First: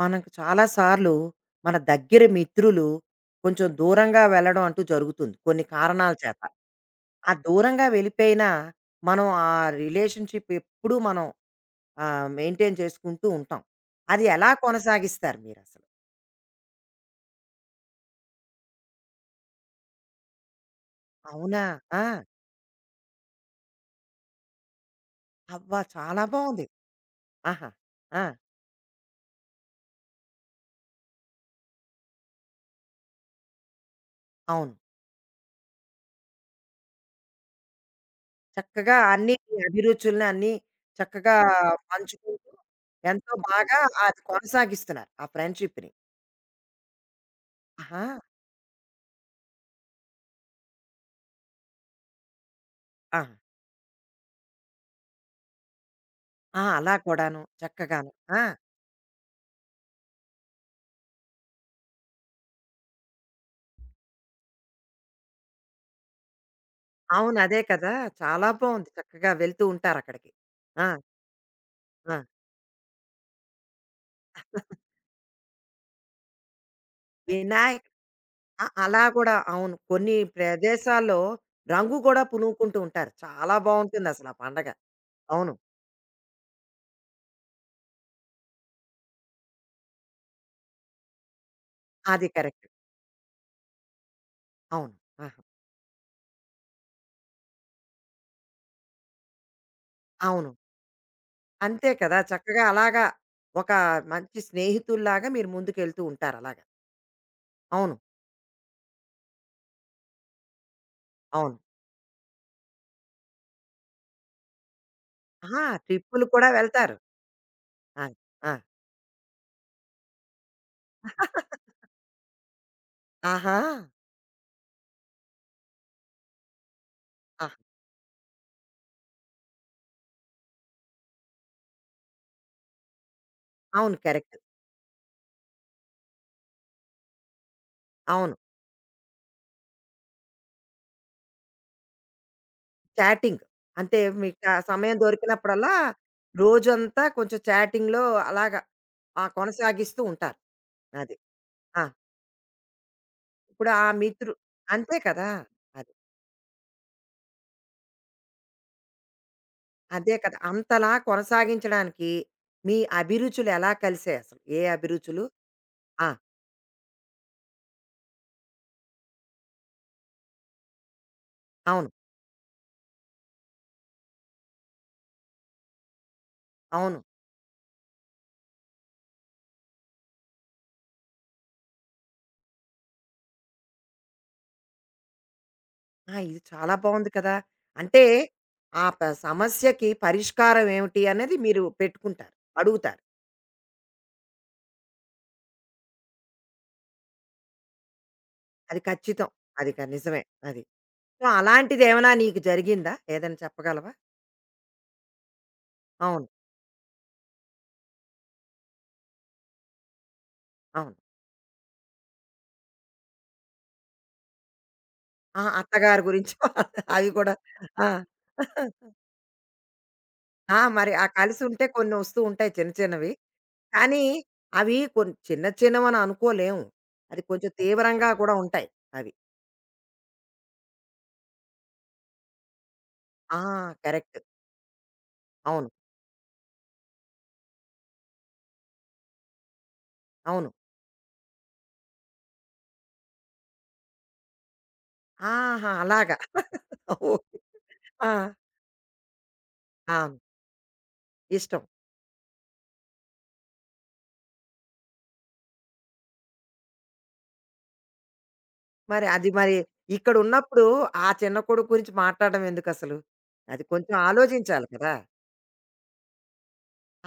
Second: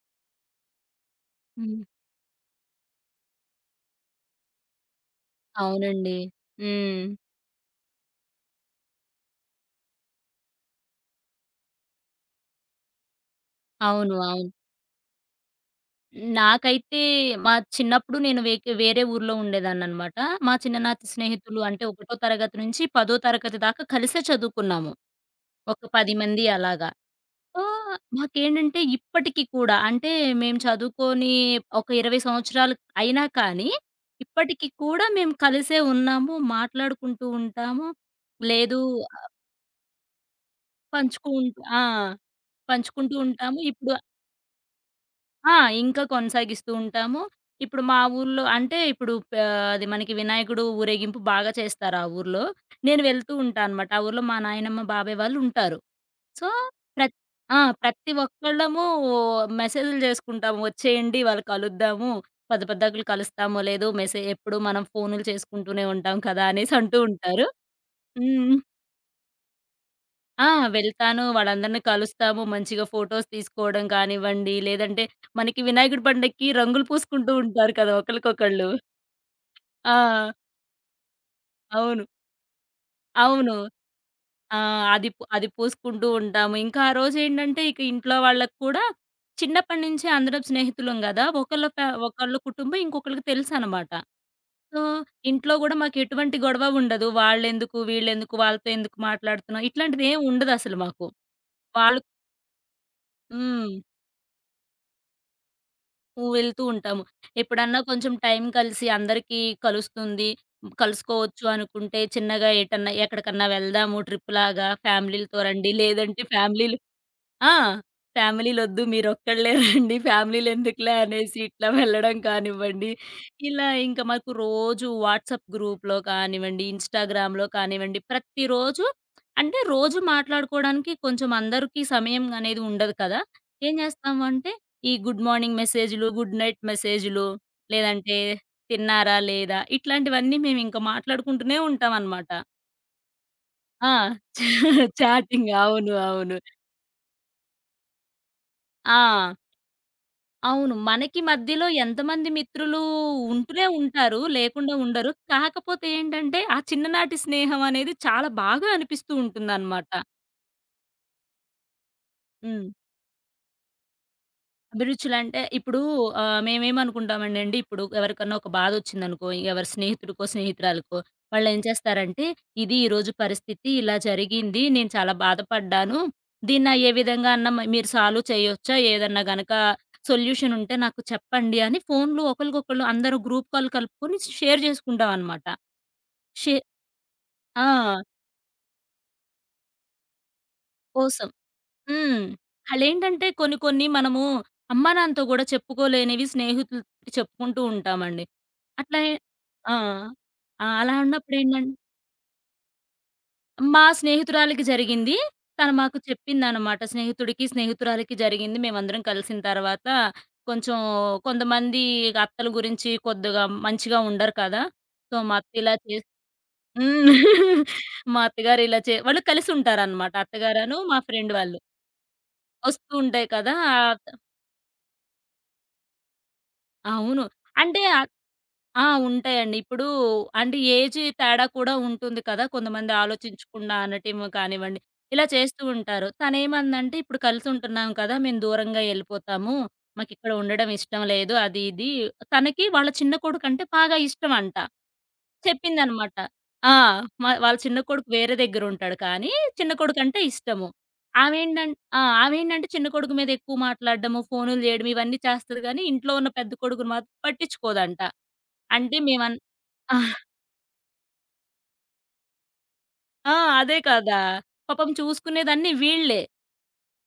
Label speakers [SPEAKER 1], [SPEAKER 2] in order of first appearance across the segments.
[SPEAKER 1] మనకు చాలా సార్లు మన
[SPEAKER 2] హ్మ్.
[SPEAKER 1] దగ్గర మిత్రులు కొంచెం దూరంగా వెళ్ళడం అంటూ జరుగుతుంది కొన్ని కారణాల
[SPEAKER 2] అవునండి.
[SPEAKER 1] చేత.
[SPEAKER 2] హ్మ్.
[SPEAKER 1] ఆ దూరంగా వెళ్ళిపోయినా మనం ఆ రిలేషన్‌షిప్ ఎప్పుడూ మనం మెయింటైన్ చేసుకుంటూ ఉంటాం.
[SPEAKER 2] అవును.
[SPEAKER 1] అది ఎలా
[SPEAKER 2] అవును.
[SPEAKER 1] కొనసాగిస్తారు మీరసలు?
[SPEAKER 2] నాకైతే మా చిన్నప్పుడు నేను వేరే ఊర్లో ఉండేదాన్ననమాట. మా చిన్ననాటి స్నేహితులు
[SPEAKER 1] అవునా?
[SPEAKER 2] అంటే
[SPEAKER 1] ఆ!
[SPEAKER 2] ఒకటో తరగతి నుంచి 10 తరగతి దాకా కలిసే చదువుకున్నాము.
[SPEAKER 1] అబ్బా!
[SPEAKER 2] ఒక 10
[SPEAKER 1] చాలా
[SPEAKER 2] మంది
[SPEAKER 1] బావుంది.
[SPEAKER 2] అలాగా. సో,
[SPEAKER 1] ఆహా! ఆ!
[SPEAKER 2] మాకేంటంటే ఇప్పటికి కూడా అంటే మేము చదువుకొని ఒక 20 సంవత్సరాలు అయినా కానీ, ఇప్పటికి
[SPEAKER 1] అవును.
[SPEAKER 2] కూడా మేము కలిసే ఉన్నాము. మాట్లాడుకుంటూ ఉంటాము. లేదు
[SPEAKER 1] చక్కగా
[SPEAKER 2] ఆహ్,
[SPEAKER 1] అన్నీ అభిరుచుల్ని అన్నీ చక్కగా
[SPEAKER 2] పంచుకుంటూ ఆ!
[SPEAKER 1] పంచుకుంటూ
[SPEAKER 2] పంచుకుంటూ
[SPEAKER 1] ఎంతో
[SPEAKER 2] ఉంటాము.
[SPEAKER 1] బాగా
[SPEAKER 2] ఇప్పుడు
[SPEAKER 1] అది కొనసాగిస్తున్నారు ఆ
[SPEAKER 2] ఆ!
[SPEAKER 1] ఫ్రెండ్‌షిప్‌ని.
[SPEAKER 2] ఇంకా కొనసాగిస్తూ ఉంటాము. ఇప్పుడు మా
[SPEAKER 1] ఆహా!
[SPEAKER 2] ఊర్లో అంటే ఇప్పుడు అది మనకి వినాయకుడు ఊరేగింపు బాగా చేస్తారు ఆ ఊర్లో. నేను
[SPEAKER 1] ఆ!
[SPEAKER 2] వెళ్తూ ఉంటా అనమాట. ఆ ఊర్లో మా నాయనమ్మ, బాబాయ్ వాళ్ళు ఉంటారు. సో,
[SPEAKER 1] ఆ! అలా
[SPEAKER 2] ప్రత్
[SPEAKER 1] కూడాను.
[SPEAKER 2] ఆ!
[SPEAKER 1] చక్కగాను.
[SPEAKER 2] ప్రతి
[SPEAKER 1] ఆ!
[SPEAKER 2] ఒక్కళ్ళము మెసేజ్‌లు చేసుకుంటాము. వచ్చేయండి ఇవాళ కలుద్దాము. పెద్ద పెద్దాకులు కలుస్తామో లేదో ఎప్పుడు మనం ఫోనులు చేసుకుంటూనే ఉంటాం కదా! అనేసి అంటూ
[SPEAKER 1] అవును.
[SPEAKER 2] ఉంటారు.
[SPEAKER 1] అదే కదా! చాలా
[SPEAKER 2] హ్మ్.
[SPEAKER 1] బావుంది. చక్కగా వెళ్తూ ఉంటారక్కడికి.
[SPEAKER 2] ఆ!
[SPEAKER 1] ఆ!
[SPEAKER 2] వెళ్తాను. వాళ్ళందరిని
[SPEAKER 1] ఆ!
[SPEAKER 2] కలుస్తాము. మంచిగా ఫోటోస్ తీసుకోవడం కానివ్వండి, లేదంటే మనకి వినాయకుడి పండక్కి రంగులు పూసుకుంటూ ఉంటారు
[SPEAKER 1] వినాయక్
[SPEAKER 2] కదా!
[SPEAKER 1] ఆ!
[SPEAKER 2] ఒకళ్ళకొకళ్ళు.
[SPEAKER 1] అలా కూడా అవును. కొన్ని
[SPEAKER 2] ఆ!
[SPEAKER 1] ప్రదేశాల్లో రంగు
[SPEAKER 2] అవును.
[SPEAKER 1] గూడా పూనుకుంటూ ఉంటారు.
[SPEAKER 2] అవును.
[SPEAKER 1] చాలా బావుంటుందసల ఆ
[SPEAKER 2] ఆ!
[SPEAKER 1] పండగ.
[SPEAKER 2] అది
[SPEAKER 1] అవును.
[SPEAKER 2] పూసుకుంటూ ఉంటాము. ఇంకా ఆ రోజేంటంటే ఇక ఇంట్లో వాళ్ళకి కూడా చిన్నప్పటి నుంచే అందరం స్నేహితులం గదా! ఒకళ్ళ
[SPEAKER 1] అది
[SPEAKER 2] ఒకళ్ళ
[SPEAKER 1] కరెక్ట్.
[SPEAKER 2] కుటుంబం ఇంకొకళ్ళకి తెలుసనమాట. సో,
[SPEAKER 1] అవును. ఆహా!
[SPEAKER 2] ఇంట్లో గూడా మాకెటువంటి గొడవ ఉండదు. వాళ్ళెందుకు, వీళ్ళెందుకు, వాళ్ళతో ఎందుకు మాట్లాడుతున్నావు, ఇట్లాంటిదేం
[SPEAKER 1] అవును.
[SPEAKER 2] ఉండదసలు మాకు.
[SPEAKER 1] అంతే
[SPEAKER 2] వాళ్ళు
[SPEAKER 1] కదా! చక్కగా అలాగా ఒక
[SPEAKER 2] హ్మ్.
[SPEAKER 1] మంచి స్నేహితుల్లాగా మీరు ముందుకెళ్తూ
[SPEAKER 2] హ్మ్.
[SPEAKER 1] ఉంటారు
[SPEAKER 2] వెళ్తూ
[SPEAKER 1] అలాగా.
[SPEAKER 2] ఉంటాము. ఎప్పుడన్నా
[SPEAKER 1] అవును.
[SPEAKER 2] కొంచెం టైం కలిసి అందరికీ కలుస్తుంది. కలుసుకోవచ్చు
[SPEAKER 1] అవును.
[SPEAKER 2] అనుకుంటే చిన్నగా ఎటన్నా ఎక్కడికన్నా వెళ్దాము ట్రిప్‌లాగా ఫ్యామిలీలతో
[SPEAKER 1] ఆహా!
[SPEAKER 2] రండి. లేదంటే
[SPEAKER 1] ట్రిప్పులు కూడా
[SPEAKER 2] ఫ్యామిలీలు
[SPEAKER 1] వెళ్తారు.
[SPEAKER 2] ఆ!
[SPEAKER 1] ఆ! ఆ!
[SPEAKER 2] ఫ్యామిలీలొద్దు మీరొక్కళ్ళే రండి. ఫ్యామిలీలెందుకులే అనేసి ఇట్లా వెళ్ళడం కానివ్వండి.
[SPEAKER 1] ఆహా!
[SPEAKER 2] ఇలా ఇంక మాకు రోజు వాట్సాప్ గ్రూప్‌లో కానివ్వండి, ఇన్‌స్టాగ్రామ్‌లో
[SPEAKER 1] ఆహా!
[SPEAKER 2] కానివ్వండి ప్రతిరోజు అంటే రోజు మాట్లాడుకోవడానికి కొంచెం అందరికీ సమయం అనేది ఉండదు కదా! ఏం
[SPEAKER 1] అవును.
[SPEAKER 2] చేస్తాము
[SPEAKER 1] కరెక్ట్.
[SPEAKER 2] అంటే ఈ గుడ్ మార్నింగ్ మెసేజులు, గుడ్ నైట్ మెసేజులు లేదంటే
[SPEAKER 1] అవును.
[SPEAKER 2] తిన్నారా లేదా ఇట్లాంటివన్నీ మేమింక మాట్లాడుకుంటూనే ఉంటామనమాట.
[SPEAKER 1] చాటింగ్.
[SPEAKER 2] ఆ!
[SPEAKER 1] అంటే మీకు ఆ సమయం
[SPEAKER 2] చాటింగ్
[SPEAKER 1] దొరికినప్పుడల్లా
[SPEAKER 2] అవును. అవును.
[SPEAKER 1] రోజంతా కొంచెం చాటింగ్‌లో అలాగా ఆ!
[SPEAKER 2] ఆ!
[SPEAKER 1] కొనసాగిస్తూ ఉంటారు.
[SPEAKER 2] అవును.
[SPEAKER 1] అది.
[SPEAKER 2] మనకి మధ్యలో
[SPEAKER 1] ఆ!
[SPEAKER 2] ఎంతమంది మిత్రులు ఉంటూనే
[SPEAKER 1] ఇప్పుడు ఆ
[SPEAKER 2] ఉంటారు. లేకుండా
[SPEAKER 1] అంతే
[SPEAKER 2] ఉండరు.
[SPEAKER 1] కదా!
[SPEAKER 2] కాకపోతే
[SPEAKER 1] అది.
[SPEAKER 2] ఏంటంటే, ఆ చిన్ననాటి స్నేహం అనేది చాలా బాగా అనిపిస్తూ ఉంటుందనమాట.
[SPEAKER 1] అదే కదా! అంతలా కొనసాగించడానికి
[SPEAKER 2] హ్మ్.
[SPEAKER 1] మీ అభిరుచులు ఎలా కలిసాయి అసలు? ఏ అభిరుచులు?
[SPEAKER 2] అభిరుచులంటే ఇప్పుడు
[SPEAKER 1] ఆ!
[SPEAKER 2] మేమేమనుకుంటామండి ఇప్పుడు ఎవరికన్నా ఒక బాధొచ్చిందనుకో, ఎవరి స్నేహితుడికో, స్నేహితురాలికో వాళ్ళేం
[SPEAKER 1] అవును.
[SPEAKER 2] చేస్తారంటే, "ఇది ఈరోజు పరిస్థితి, ఇలా జరిగింది. నేను చాలా బాధపడ్డాను. దీన్న ఏ
[SPEAKER 1] అవును.
[SPEAKER 2] విధంగా అన్నా మీరు సాల్వ్ చేయొచ్చా? ఏదన్నా గనక సొల్యూషనుంటే నాకు చెప్పండి" అని ఫోన్‌లో ఒకళ్ళకొకళ్ళు అందరూ గ్రూప్ కాల్ కలుపుకొని షేర్ చేసుకుంటామనమాట.
[SPEAKER 1] ఆ! ఇది
[SPEAKER 2] షే
[SPEAKER 1] చాలా బావుంది కదా!
[SPEAKER 2] ఆ!
[SPEAKER 1] అంటే ఆ సమస్యకి పరిష్కారం ఏమిటి
[SPEAKER 2] కోసం.
[SPEAKER 1] అనేది మీరు
[SPEAKER 2] హ్మ్.
[SPEAKER 1] పెట్టుకుంటారు. అడుగుతారు.
[SPEAKER 2] ఆళ్ళేంటంటే కొన్ని కొన్ని మనము అమ్మానాన్నతో గూడా చెప్పుకోలేనివి స్నేహితులకి చెప్పుకుంటూ ఉంటామండి.
[SPEAKER 1] అది
[SPEAKER 2] అట్లా ఏ
[SPEAKER 1] ఖచ్చితం. అది
[SPEAKER 2] ఆ!
[SPEAKER 1] నిజమే. అది.
[SPEAKER 2] ఆ! అలా
[SPEAKER 1] సో,
[SPEAKER 2] ఉన్నప్పుడేంటంటే
[SPEAKER 1] అలాంటిదేమైనా నీకు జరిగిందా? ఏదైనా
[SPEAKER 2] మా
[SPEAKER 1] చెప్పగలవా?
[SPEAKER 2] స్నేహితురాలికి జరిగింది. తను మాకు
[SPEAKER 1] అవును.
[SPEAKER 2] చెప్పిందనమాట. స్నేహితుడికి, స్నేహితురాలికి జరిగింది. మేమందరం కలిసిన తర్వాత కొంచెం
[SPEAKER 1] అవును.
[SPEAKER 2] కొంతమంది అత్తల గురించి కొద్దిగా మంచిగా ఉండరు కదా! సో, మా
[SPEAKER 1] ఆ!
[SPEAKER 2] అత్త ఇలా
[SPEAKER 1] అత్తగారి
[SPEAKER 2] చేసి
[SPEAKER 1] గురించి అవి
[SPEAKER 2] హ్మ్.
[SPEAKER 1] కూడా. ఆ!
[SPEAKER 2] మా అత్తగారు ఇలా వాళ్ళు కలిసుంటారనమాట.
[SPEAKER 1] ఆ!
[SPEAKER 2] అత్తగారను,
[SPEAKER 1] మరి
[SPEAKER 2] మా
[SPEAKER 1] ఆ
[SPEAKER 2] ఫ్రెండ్ వాళ్ళు.
[SPEAKER 1] కలిసుంటే కొన్ని వస్తూ ఉంటాయి చిన్న
[SPEAKER 2] వస్తూ
[SPEAKER 1] చిన్నవి.
[SPEAKER 2] ఉంటాయి కదా!
[SPEAKER 1] కానీ అవి కొన్ని చిన్న చిన్నవని అనుకోలేము. అది
[SPEAKER 2] అవును.
[SPEAKER 1] కొంచెం
[SPEAKER 2] అంటే
[SPEAKER 1] తీవ్రంగా కూడా ఉంటాయి
[SPEAKER 2] ఆ!
[SPEAKER 1] అవి.
[SPEAKER 2] ఉంటాయండి. ఇప్పుడు అంటే ఏజ్ తేడా కూడా ఉంటుంది కదా! కొంతమంది
[SPEAKER 1] ఆ!
[SPEAKER 2] ఆలోచించకుండా
[SPEAKER 1] కరెక్ట్.
[SPEAKER 2] అనటం కానివ్వండి, ఇలా చేస్తూ
[SPEAKER 1] అవును.
[SPEAKER 2] ఉంటారు. తనేమందంటే, "ఇప్పుడు కలిసుంటున్నాం కదా! మేము దూరంగా ఎళ్ళిపోతాము. మాకిక్కడ
[SPEAKER 1] అవును.
[SPEAKER 2] ఉండడం ఇష్టం లేదు." అది ఇది తనకి వాళ్ళ చిన్న కొడుకంటే బాగా ఇష్టమంట.
[SPEAKER 1] ఆహా!
[SPEAKER 2] చెప్పిందనమాట.
[SPEAKER 1] అలాగా.
[SPEAKER 2] ఆ!
[SPEAKER 1] ఓకే.
[SPEAKER 2] వాళ్ళ చిన్న కొడుకు
[SPEAKER 1] ఆ!
[SPEAKER 2] వేరే దగ్గరుంటాడు కానీ, చిన్న
[SPEAKER 1] అవును.
[SPEAKER 2] కొడుకంటే ఇష్టము.
[SPEAKER 1] ఇష్టం.
[SPEAKER 2] ఆమేంటం ఆ! ఆమేంటంటే చిన్న కొడుకు మీద ఎక్కువ మాట్లాడడము, ఫోనులు జేయడం ఇవన్నీ చేస్తది గానీ, ఇంట్లో ఉన్న పెద్ద కొడుకుని మాత్రం పట్టించుకోదంట. అంటే
[SPEAKER 1] మరి అది
[SPEAKER 2] మేమన్
[SPEAKER 1] మరి
[SPEAKER 2] ఆ!
[SPEAKER 1] ఇక్కడున్నప్పుడు ఆ చిన్న కొడుకు గురించి మాట్లాడడం ఎందుకసలు?
[SPEAKER 2] ఆ!
[SPEAKER 1] అది
[SPEAKER 2] అదే
[SPEAKER 1] కొంచెం
[SPEAKER 2] కదా!
[SPEAKER 1] ఆలోచించాలి
[SPEAKER 2] పాపం
[SPEAKER 1] కదా!
[SPEAKER 2] చూసుకునేదన్నీ వీళ్ళే.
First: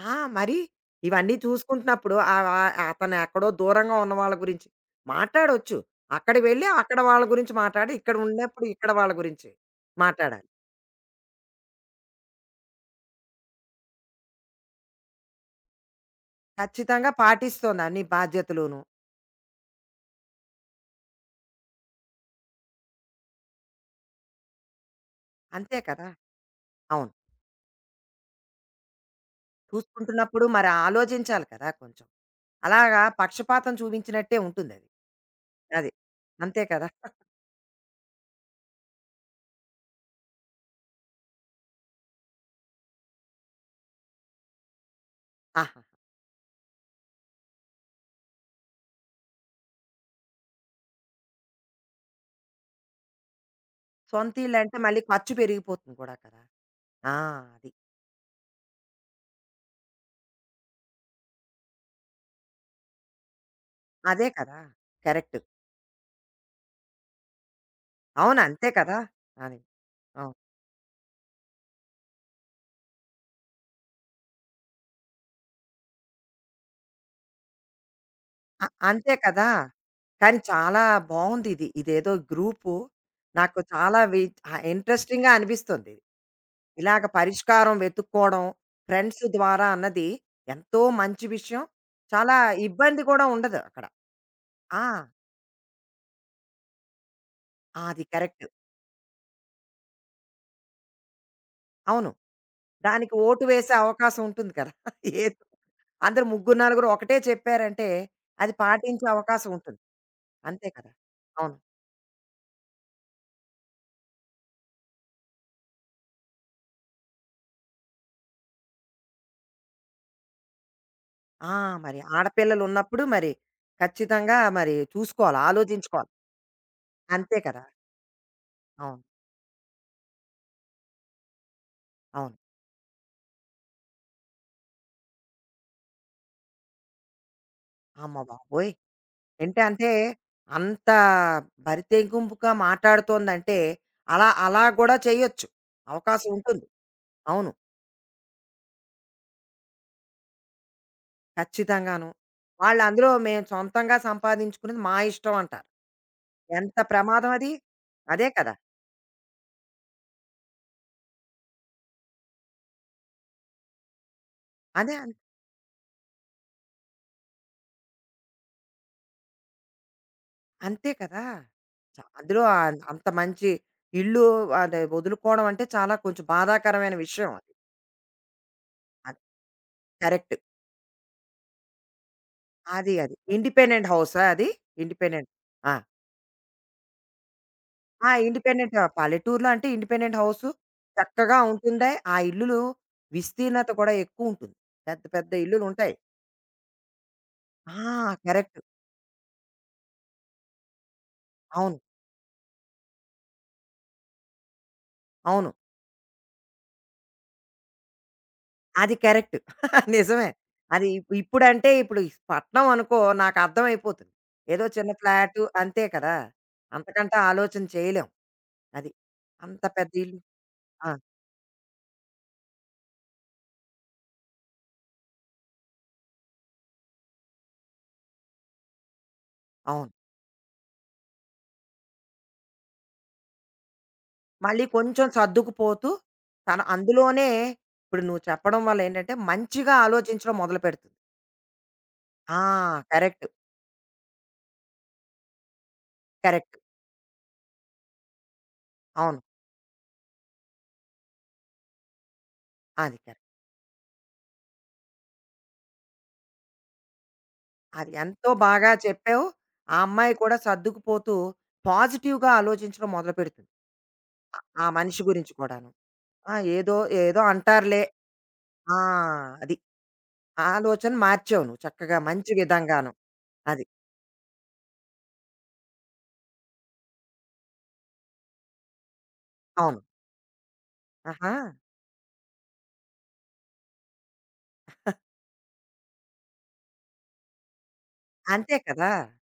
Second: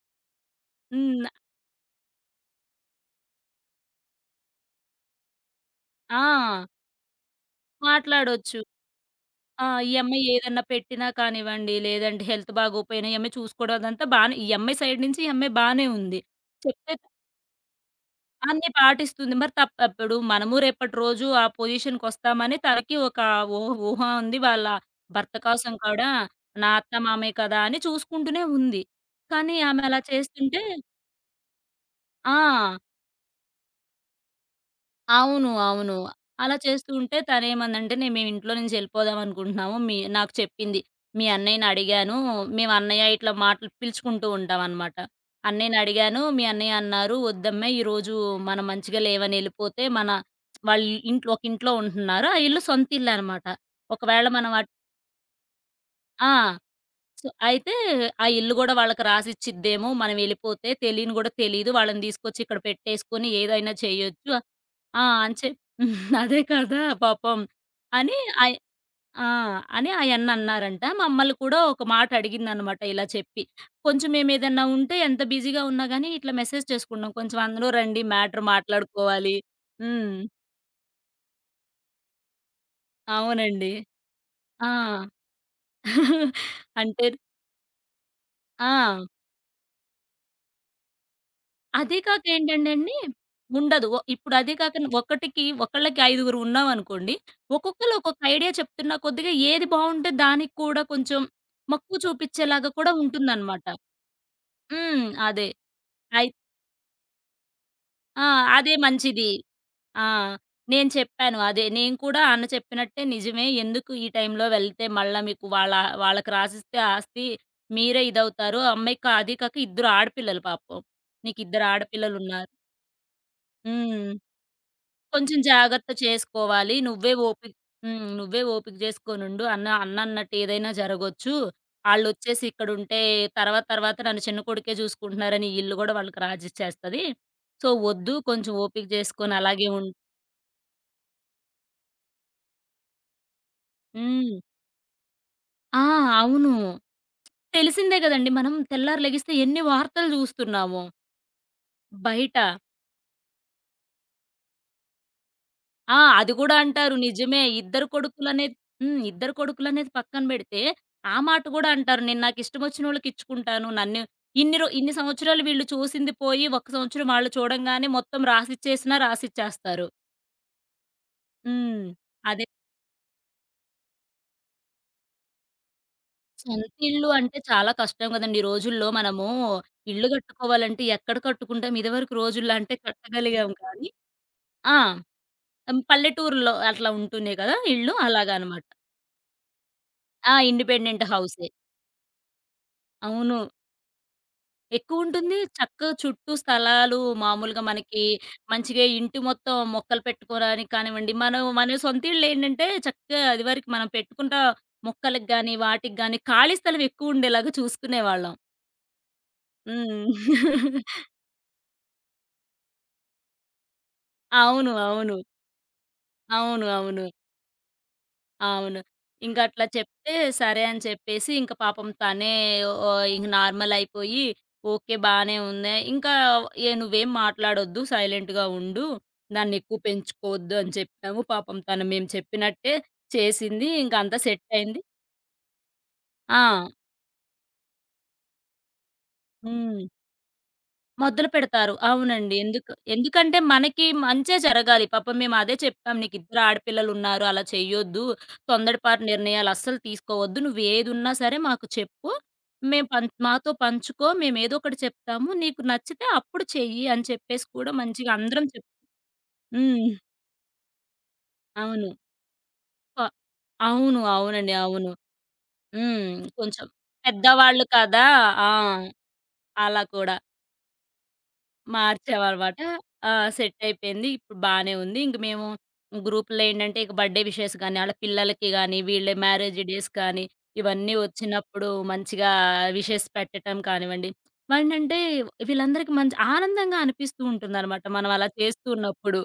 [SPEAKER 1] ఆ! మరి
[SPEAKER 2] హ్మ్.
[SPEAKER 1] ఇవన్నీ చూసుకుంటున్నప్పుడు ఆహ్, ఆహ్, అతను ఎక్కడో దూరంగా ఉన్న వాళ్ళ గురించి మాట్లాడొచ్చు.
[SPEAKER 2] ఆ!
[SPEAKER 1] అక్కడికి వెళ్ళి అక్కడ వాళ్ళ గురించి మాట్లాడి, ఇక్కడ
[SPEAKER 2] మాట్లాడొచ్చు.
[SPEAKER 1] ఉన్నప్పుడు ఇక్కడ వాళ్ళ గురించి
[SPEAKER 2] ఆ! ఈ అమ్మాయి
[SPEAKER 1] మాట్లాడాలి.
[SPEAKER 2] ఏదన్నా పెట్టినా కానివ్వండి, లేదంటే హెల్త్ బాగోపోయినా ఈ అమ్మాయి చూసుకోవడం అదంతా బానే ఈ అమ్మాయి సైడ్ నుంచి ఈ అమ్మాయి బానే ఉంది. చెప్తే
[SPEAKER 1] ఖచ్చితంగా పాటిస్తోంది అన్ని
[SPEAKER 2] అన్నీ
[SPEAKER 1] బాధ్యతలును.
[SPEAKER 2] పాటిస్తుంది. మరి ఇప్పుడు మనము రేపటి రోజు ఆ పొజిషన్‌కొస్తామని తనకి ఒక ఊహ ఊహ ఉంది. వాళ్ళ భర్త కోసం
[SPEAKER 1] అంతే కదా!
[SPEAKER 2] కూడా నా అత్త,
[SPEAKER 1] అవును.
[SPEAKER 2] మామయ్య కదా! అని చూసుకుంటూనే ఉంది. కానీ ఆమె అలా
[SPEAKER 1] చూసుకుంటున్నప్పుడు
[SPEAKER 2] చేస్తుంటే
[SPEAKER 1] మరి ఆలోచించాలి కదా కొంచెం.
[SPEAKER 2] ఆ!
[SPEAKER 1] అలాగా పక్షపాతం చూపించినట్టే ఉంటుందది.
[SPEAKER 2] అవును.
[SPEAKER 1] అది.
[SPEAKER 2] అవును. అలా
[SPEAKER 1] అంతే కదా!
[SPEAKER 2] చేస్తూ ఉంటే తనేమనంటే, మేమింట్లో నుంచి వెళ్ళిపోదాం అనుకుంటున్నాము." నాకు చెప్పింది. "మీ అన్నయ్యనడిగాను" మేము అన్నయ్య ఇట్లా మాటలు పిలుచుకుంటూ ఉంటామనమాట.
[SPEAKER 1] ఆహా!
[SPEAKER 2] "అన్నయ్యనడిగాను, మీ అన్నయ్య అన్నారు, 'వద్దమ్మాయి ఈరోజు మనం మంచిగా లేవని ఎళ్ళిపోతే, మన వాళ్ళ ఇంట్లో ఒక ఇంట్లో ఉంటున్నారు." ఆ ఇల్లు సొంత ఇల్లనమాట. ఒకవేళ మనం అట్
[SPEAKER 1] సొంతిల్లంటే మళ్ళీ ఖర్చు పెరిగిపోతుంది కూడా
[SPEAKER 2] ఆ!
[SPEAKER 1] కదా! ఆ!
[SPEAKER 2] సో,
[SPEAKER 1] అది.
[SPEAKER 2] అయితే ఆ ఇల్లు గూడా వాళ్ళకి రాసిచ్చిద్దేమో, మనం ఎళ్ళిపోతే తెలియని గూడా తెలీదు. వాళ్ళని తీసుకొచ్చి ఇక్కడ పెట్టేసుకొని ఏదైనా
[SPEAKER 1] అదే
[SPEAKER 2] చేయొచ్చు.
[SPEAKER 1] కదా!
[SPEAKER 2] ఆ! అని
[SPEAKER 1] కరెక్ట్.
[SPEAKER 2] చెప్ అదే కదా! పాపం అని
[SPEAKER 1] అవును.
[SPEAKER 2] అయ్
[SPEAKER 1] అంతే కదా!
[SPEAKER 2] ఆ!
[SPEAKER 1] అది.
[SPEAKER 2] అని
[SPEAKER 1] అవును.
[SPEAKER 2] ఆయన్నన్నారంట. మమ్మల్ని కూడా ఒక మాట అడిగిందనమాట ఇలా చెప్పి. కొంచెం మేమేదన్నా ఉంటే ఎంత బిజీగా ఉన్నా గాని ఇట్లా మెసేజ్ చేసుకున్నాం. కొంచెం అందరూ రండి మ్యాటర్
[SPEAKER 1] అంతే
[SPEAKER 2] మాట్లాడుకోవాలి.
[SPEAKER 1] కదా!
[SPEAKER 2] హ్మ్.
[SPEAKER 1] కానీ చాలా బావుందిది. ఇదేదో గ్రూపు నాకు
[SPEAKER 2] అవునండి.
[SPEAKER 1] చాలా
[SPEAKER 2] ఆ!
[SPEAKER 1] ఇంట్రెస్టింగ్‌గా అనిపిస్తుంది. ఇది
[SPEAKER 2] అంటే
[SPEAKER 1] ఇలాగ పరిష్కారం వెతుక్కోవడం,
[SPEAKER 2] ఆ!
[SPEAKER 1] ఫ్రెండ్స్ ద్వారా అన్నది ఎంతో మంచి విషయం.
[SPEAKER 2] అదే కాక
[SPEAKER 1] చాలా
[SPEAKER 2] ఏంటండండి
[SPEAKER 1] ఇబ్బంది కూడా ఉండదు అక్కడ.
[SPEAKER 2] ఉండదు. ఇప్పుడు అదే కాక
[SPEAKER 1] ఆ!
[SPEAKER 2] ఒకటికి ఒకళ్ళకి ఐదుగురు ఉన్నామనుకోండి.
[SPEAKER 1] ఆ,
[SPEAKER 2] ఒక్కొక్కళ్ళు
[SPEAKER 1] అది
[SPEAKER 2] ఒక్కొక్క
[SPEAKER 1] కరెక్ట్.
[SPEAKER 2] ఐడియా చెప్తున్న కొద్దిగా ఏది బావుంటే దానికి కూడా కొంచెం మక్కువ
[SPEAKER 1] అవును.
[SPEAKER 2] చూపిచ్చేలాగా కూడా
[SPEAKER 1] దానికి ఓటు
[SPEAKER 2] ఉంటుందనమాట.
[SPEAKER 1] వేసే అవకాశం ఉంటుంది కదా!
[SPEAKER 2] హ్మ్.
[SPEAKER 1] ఏదో
[SPEAKER 2] అదే.
[SPEAKER 1] అందరూ
[SPEAKER 2] అయి
[SPEAKER 1] ముగ్గురు, నలుగురు ఒకటే చెప్పారంటే
[SPEAKER 2] ఆ!
[SPEAKER 1] అది
[SPEAKER 2] అదే
[SPEAKER 1] పాటించే
[SPEAKER 2] మంచిది.
[SPEAKER 1] అవకాశం ఉంటుంది.
[SPEAKER 2] ఆ!
[SPEAKER 1] అంతే
[SPEAKER 2] నేను
[SPEAKER 1] కదా!
[SPEAKER 2] చెప్పాను
[SPEAKER 1] అవును.
[SPEAKER 2] అదే. నేను కూడా అన్న చెప్పినట్టే నిజమే. ఎందుకు ఈ టైంలో వెళ్తే మళ్ళా మీకు వాళ్ళ వాళ్ళకి రాసిస్తే ఆస్తి మీరే ఇదవుతారు. అమ్మాయికి అదీ కాక ఇద్దరు ఆడపిల్లలు పాపం.
[SPEAKER 1] ఆ!
[SPEAKER 2] నీకిద్దరు
[SPEAKER 1] మరి
[SPEAKER 2] ఆడపిల్లలున్నారు.
[SPEAKER 1] ఆడపిల్లలు ఉన్నప్పుడు మరి
[SPEAKER 2] హ్మ్.
[SPEAKER 1] ఖచ్చితంగా మరి
[SPEAKER 2] కొంచెం
[SPEAKER 1] చూసుకోవాలి.
[SPEAKER 2] జాగ్రత్త
[SPEAKER 1] ఆలోచించుకోవాలి.
[SPEAKER 2] చేసుకోవాలి. నువ్వే
[SPEAKER 1] అంతే
[SPEAKER 2] ఓపిక
[SPEAKER 1] కదా!
[SPEAKER 2] హ్మ్. నువ్వే ఓపిక
[SPEAKER 1] అవును.
[SPEAKER 2] జేసుకోనుండు. అన్న అన్నన్నట్టు ఏదైనా జరగొచ్చు.
[SPEAKER 1] అవును.
[SPEAKER 2] ఆళ్ళొచ్చేసి ఇక్కడుంటే తర్వాత తర్వాత నన్ను చిన్న కొడుకే జూసుకుంటున్నారని ఈళ్ళు గూడా వాళ్ళకి రాజిచ్చేస్తది. సో, వద్దు
[SPEAKER 1] అమ్మ
[SPEAKER 2] కొంచెం
[SPEAKER 1] బాబోయ్!
[SPEAKER 2] ఓపిక జేసుకొని
[SPEAKER 1] ఏంటే
[SPEAKER 2] అలాగే ఉం
[SPEAKER 1] అంటే అంత బరితెగింపుగా మాట్లాడుతోందంటే అలా
[SPEAKER 2] హ్మ్.
[SPEAKER 1] అలా కూడా చేయొచ్చు.
[SPEAKER 2] ఆ!
[SPEAKER 1] అవకాశం
[SPEAKER 2] అవును.
[SPEAKER 1] ఉంటుంది. అవును.
[SPEAKER 2] తెలిసిందే గదండీ! మనం తెల్లారి లెగిస్తే ఎన్ని వార్తలు జూస్తున్నామో
[SPEAKER 1] ఖచ్చితంగాను.
[SPEAKER 2] బయట.
[SPEAKER 1] వాళ్ళు అందులో మేము సొంతంగా సంపాదించుకున్నది మా ఇష్టం అంటారు.
[SPEAKER 2] ఆ! అది గూడా
[SPEAKER 1] ఎంత
[SPEAKER 2] అంటారు.
[SPEAKER 1] ప్రమాదం
[SPEAKER 2] నిజమే.
[SPEAKER 1] అది.
[SPEAKER 2] ఇద్దరు
[SPEAKER 1] అదే కదా!
[SPEAKER 2] కొడుకులనేది హ్మ్. ఇద్దరు కొడుకులనేది పక్కన బెడితే, ఆ మాట గూడా అంటారు. నేను నాకిష్టమొచ్చినోళ్ళకి ఇచ్చుకుంటాను. నన్ను ఇన్ని
[SPEAKER 1] అదే.
[SPEAKER 2] సంవత్సరాలు వీళ్ళు చూసింది పోయి, ఒక సంవత్సరం వాళ్ళు చూడంగానే మొత్తం రాసిచ్చేస్తారు.
[SPEAKER 1] అంతే కదా!
[SPEAKER 2] హ్మ్.
[SPEAKER 1] అందులో
[SPEAKER 2] అదే
[SPEAKER 1] అంత మంచి ఇల్లు అది వదులుకోవడం అంటే చాలా కొంచెం
[SPEAKER 2] సొంత
[SPEAKER 1] బాధాకరమైన
[SPEAKER 2] ఇల్లు
[SPEAKER 1] విషయం
[SPEAKER 2] అంటే
[SPEAKER 1] అది.
[SPEAKER 2] చాలా కష్టం గదండీ! ఈ రోజుల్లో
[SPEAKER 1] అది
[SPEAKER 2] మనము ఇల్లు
[SPEAKER 1] కరెక్ట్.
[SPEAKER 2] గట్టుకోవాలంటే ఎక్కడ కట్టుకుంటాం? ఇదివరకు రోజుల్లో అంటే
[SPEAKER 1] అది అది.
[SPEAKER 2] కట్టగలిగాం కానీ
[SPEAKER 1] ఇండిపెండెంట్ హౌసా అది?
[SPEAKER 2] ఆ!
[SPEAKER 1] ఇండిపెండెంట్. ఆ!
[SPEAKER 2] హ్మ్. పల్లెటూరులో అట్లా ఉంటున్నాయి కదా! ఇళ్ళు
[SPEAKER 1] ఆ!
[SPEAKER 2] అలాగనమాట.
[SPEAKER 1] ఇండిపెండెంట్ పల్లెటూరులో అంటే ఇండిపెండెంట్
[SPEAKER 2] ఆ!
[SPEAKER 1] హౌసు
[SPEAKER 2] ఇండిపెండెంట్
[SPEAKER 1] చక్కగా
[SPEAKER 2] హౌసే.
[SPEAKER 1] ఉంటుందే. ఆ ఇల్లులు
[SPEAKER 2] అవును.
[SPEAKER 1] విస్తీర్ణత కూడా ఎక్కువుంటుంది. పెద్ద పెద్ద
[SPEAKER 2] ఎక్కువుంటుంది. చక్కగా
[SPEAKER 1] ఇల్లులుంటాయి.
[SPEAKER 2] చుట్టూ స్థలాలు మామూలుగా
[SPEAKER 1] ఆ!
[SPEAKER 2] మనకి
[SPEAKER 1] కరెక్ట్.
[SPEAKER 2] మంచిగా ఇంటి మొత్తం మొక్కలు పెట్టుకోడానికి కానివ్వండి, మనం మన
[SPEAKER 1] అవును.
[SPEAKER 2] సొంతిళ్ళేంటంటే చక్కగా ఇదివరకు మనం మొక్కలకి
[SPEAKER 1] అవును.
[SPEAKER 2] గాని, వాటికి గాని ఖాళీ స్థలం ఎక్కువుండేలాగా చూసుకునేవాళ్ళం.
[SPEAKER 1] అది కరెక్ట్. నిజమే.
[SPEAKER 2] హ్మ్.
[SPEAKER 1] అది ఇప్పుడంటే ఇప్పుడు ఈ పట్నం అనుకో నాకు అర్థమైపోతుంది. ఏదో
[SPEAKER 2] అవును.
[SPEAKER 1] చిన్న
[SPEAKER 2] అవును.
[SPEAKER 1] ఫ్లాటు అంతే కదా!
[SPEAKER 2] అవును. అవును.
[SPEAKER 1] అంతకంటే ఆలోచన చేయలేం.
[SPEAKER 2] అవును.
[SPEAKER 1] అది.
[SPEAKER 2] ఇంక
[SPEAKER 1] అంత
[SPEAKER 2] అట్లా
[SPEAKER 1] పెద్ద
[SPEAKER 2] చెప్తే
[SPEAKER 1] ఇల్లు.
[SPEAKER 2] సరే అని
[SPEAKER 1] ఆ!
[SPEAKER 2] చెప్పేసి ఇంక పాపం తనే ఓ ఇంక నార్మల్ అయిపోయి ఓకే బానే ఉంది. ఇంకా ఏ నువ్వేం మాట్లాడొద్దు సైలెంట్‌గా ఉండు. దాన్నెక్కువ
[SPEAKER 1] అవును.
[SPEAKER 2] పెంచుకోవద్దు అని చెప్పాము. పాపం తను మేము చెప్పినట్టే చేసింది. ఇంక అంతా సెట్
[SPEAKER 1] మళ్ళీ
[SPEAKER 2] అయింది.
[SPEAKER 1] కొంచెం సర్దుకుపోతూ తను
[SPEAKER 2] ఆ!
[SPEAKER 1] అందులోనే ఇప్పుడు నువ్వు చెప్పడం వల్ల ఏంటంటే మంచిగా
[SPEAKER 2] హ్మ్.
[SPEAKER 1] ఆలోచించడం మొదలుపెడుతుంది.
[SPEAKER 2] మొదలు పెడతారు. అవునండి.
[SPEAKER 1] ఆ! కరెక్ట్.
[SPEAKER 2] ఎందుకంటే మనకి మంచే జరగాలి. పాపం మేము అదే చెప్పాం. "నీకు ఇద్దరు
[SPEAKER 1] కరెక్ట్.
[SPEAKER 2] ఆడపిల్లలున్నారు. అలా చెయ్యొద్దు. తొందరపాటు
[SPEAKER 1] అవును.
[SPEAKER 2] నిర్ణయాలు అస్సలు తీసుకోవద్దు. నువ్వేదున్నా సరే మాకు చెప్పు. మేము
[SPEAKER 1] అది
[SPEAKER 2] పం
[SPEAKER 1] కరెక్ట్.
[SPEAKER 2] మాతో పంచుకో. మేమేదో ఒకటి చెప్తాము. నీకు నచ్చితే అప్పుడు చెయ్యి" అని చెప్పేసి కూడా
[SPEAKER 1] అది
[SPEAKER 2] మంచిగా
[SPEAKER 1] ఎంతో
[SPEAKER 2] అందరం
[SPEAKER 1] బాగా చెప్పావు. ఆ
[SPEAKER 2] హ్మ్.
[SPEAKER 1] అమ్మాయి కూడా సర్దుకుపోతూ
[SPEAKER 2] అవును.
[SPEAKER 1] పాజిటివ్‌గా ఆలోచించడం
[SPEAKER 2] ప
[SPEAKER 1] మొదలుపెడుతుంది.
[SPEAKER 2] అవును.
[SPEAKER 1] ఆ
[SPEAKER 2] అవునండి.
[SPEAKER 1] ఆ
[SPEAKER 2] అవును.
[SPEAKER 1] మనిషి గురించి కూడాను.
[SPEAKER 2] హ్మ్.
[SPEAKER 1] ఆ!
[SPEAKER 2] కొంచెం
[SPEAKER 1] ఏదో, ఏదో
[SPEAKER 2] పెద్దవాళ్ళు
[SPEAKER 1] అంటారులే.
[SPEAKER 2] కదా! ఆ!
[SPEAKER 1] ఆ! అది.
[SPEAKER 2] అలా కూడా.
[SPEAKER 1] ఆ ఆలోచన మార్చావు నువ్వు చక్కగా మంచి
[SPEAKER 2] మార్చామనమాట.
[SPEAKER 1] విధంగాను.
[SPEAKER 2] ఆ!
[SPEAKER 1] అది.
[SPEAKER 2] సెట్టయిపోయింది. ఇప్పుడు బానే ఉంది. ఇంక మేము గ్రూప్‌లో ఏంటంటే, ఇక బర్త్‌డే విషెస్ గానీ, ఆళ్ళ పిల్లలకి గానీ, వీళ్ళ మ్యారేజ్
[SPEAKER 1] అవును.
[SPEAKER 2] డేస్ కానీ, ఇవన్నీ
[SPEAKER 1] ఆహా!
[SPEAKER 2] వచ్చినప్పుడు మంచిగా విషెస్ పెట్టటం కానివ్వండి, ఏంటంటే వీళ్ళందరికీ మంచి ఆనందంగా అనిపిస్తూ ఉంటుందనమాట. మనం అలా
[SPEAKER 1] అంతే
[SPEAKER 2] చేస్తూ
[SPEAKER 1] కదా!
[SPEAKER 2] ఉన్నప్పుడు.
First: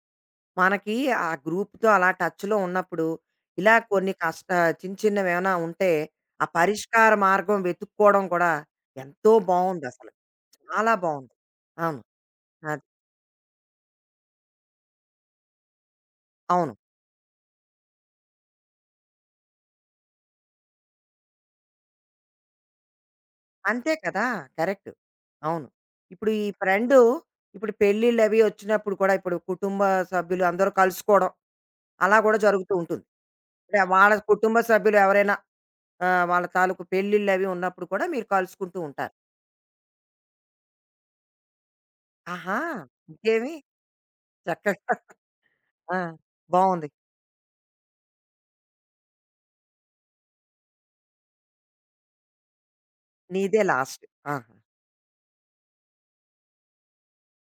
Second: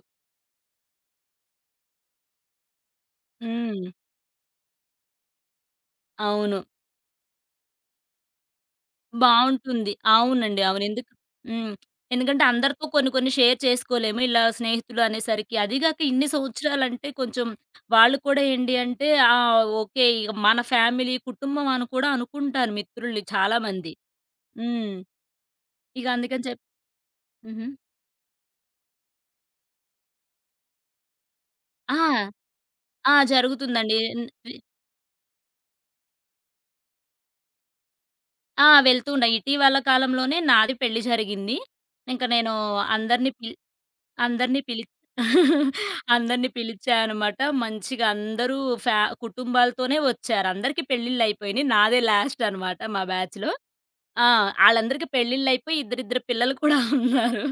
[SPEAKER 1] మనకి ఆ గ్రూప్‌తో అలా టచ్‌లో ఉన్నప్పుడు, ఇలా
[SPEAKER 2] హ్మ్.
[SPEAKER 1] కొన్ని కష్ట చిన్న చిన్నవేమైనా ఉంటే, ఆ
[SPEAKER 2] అవును.
[SPEAKER 1] పరిష్కార మార్గం వెతుక్కోవడం కూడా ఎంతో
[SPEAKER 2] బావుంటుంది.
[SPEAKER 1] బావుందసలు.
[SPEAKER 2] అవునండి. అవును.
[SPEAKER 1] చాలా బావుంది.
[SPEAKER 2] హ్మ్.
[SPEAKER 1] అవును.
[SPEAKER 2] ఎందుకంటే అందరితో
[SPEAKER 1] అది.
[SPEAKER 2] కొన్ని కొన్ని షేర్ చేసుకోలేము. ఇలా స్నేహితులు అనేసరికి. అదీగాక ఇన్ని
[SPEAKER 1] అవును.
[SPEAKER 2] సంవత్సరాలంటే కొంచెం వాళ్ళు కూడా ఏంటి అంటే ఓకే. ఇగ మన ఫ్యామిలీ, కుటుంబం అని కూడా అనుకుంటారు మిత్రుల్ని చాలా మంది.
[SPEAKER 1] అంతే కదా! కరెక్ట్.
[SPEAKER 2] హ్మ్.
[SPEAKER 1] అవును.
[SPEAKER 2] ఇక
[SPEAKER 1] ఇప్పుడు
[SPEAKER 2] అందుకని
[SPEAKER 1] ఈ
[SPEAKER 2] చెప్పి
[SPEAKER 1] ఫ్రెండు
[SPEAKER 2] హుహు.
[SPEAKER 1] ఇప్పుడు పెళ్ళిళ్ళవి వచ్చినప్పుడు కూడా ఇప్పుడు కుటుంబ సభ్యులు అందరూ కలుసుకోవడం
[SPEAKER 2] ఆ!
[SPEAKER 1] అలా కూడా జరుగుతూ ఉంటుంది.
[SPEAKER 2] ఆ!
[SPEAKER 1] అంటే
[SPEAKER 2] జరుగుతుందండి.
[SPEAKER 1] వాళ్ళ కుటుంబ సభ్యులు ఎవరైనా వాళ్ళ తాలూకు పెళ్ళిళ్ళు అవి ఉన్నప్పుడు కూడా మీరు
[SPEAKER 2] ఆ!
[SPEAKER 1] కలుసుకుంటూ
[SPEAKER 2] వెళ్తూ
[SPEAKER 1] ఉంటారు.
[SPEAKER 2] ఉండ. ఇటీవల కాలంలోనే నాది పెళ్లి జరిగింది. ఇంక నేను
[SPEAKER 1] ఆహా!
[SPEAKER 2] అందరిని పిల్
[SPEAKER 1] ఇంకేమి
[SPEAKER 2] అందరిని పిలి
[SPEAKER 1] చక్కగా ఆ!
[SPEAKER 2] అందరిని
[SPEAKER 1] బావుంది.
[SPEAKER 2] పిలిచానమాట. మంచిగా అందరూ కుటుంబాలతోనే వచ్చారు. అందరికి పెళ్ళిళ్ళయిపోయినియి. నాదే లాస్ట్ అనమాట మా బ్యాచ్‌లో.
[SPEAKER 1] నీదే లాస్ట్.
[SPEAKER 2] ఆ!
[SPEAKER 1] ఆహా!
[SPEAKER 2] ఆళ్ళందరికి పెళ్ళిళ్ళయిపోయి ఇద్దరిద్దరు పిల్లలు కూడా ఉన్నారు.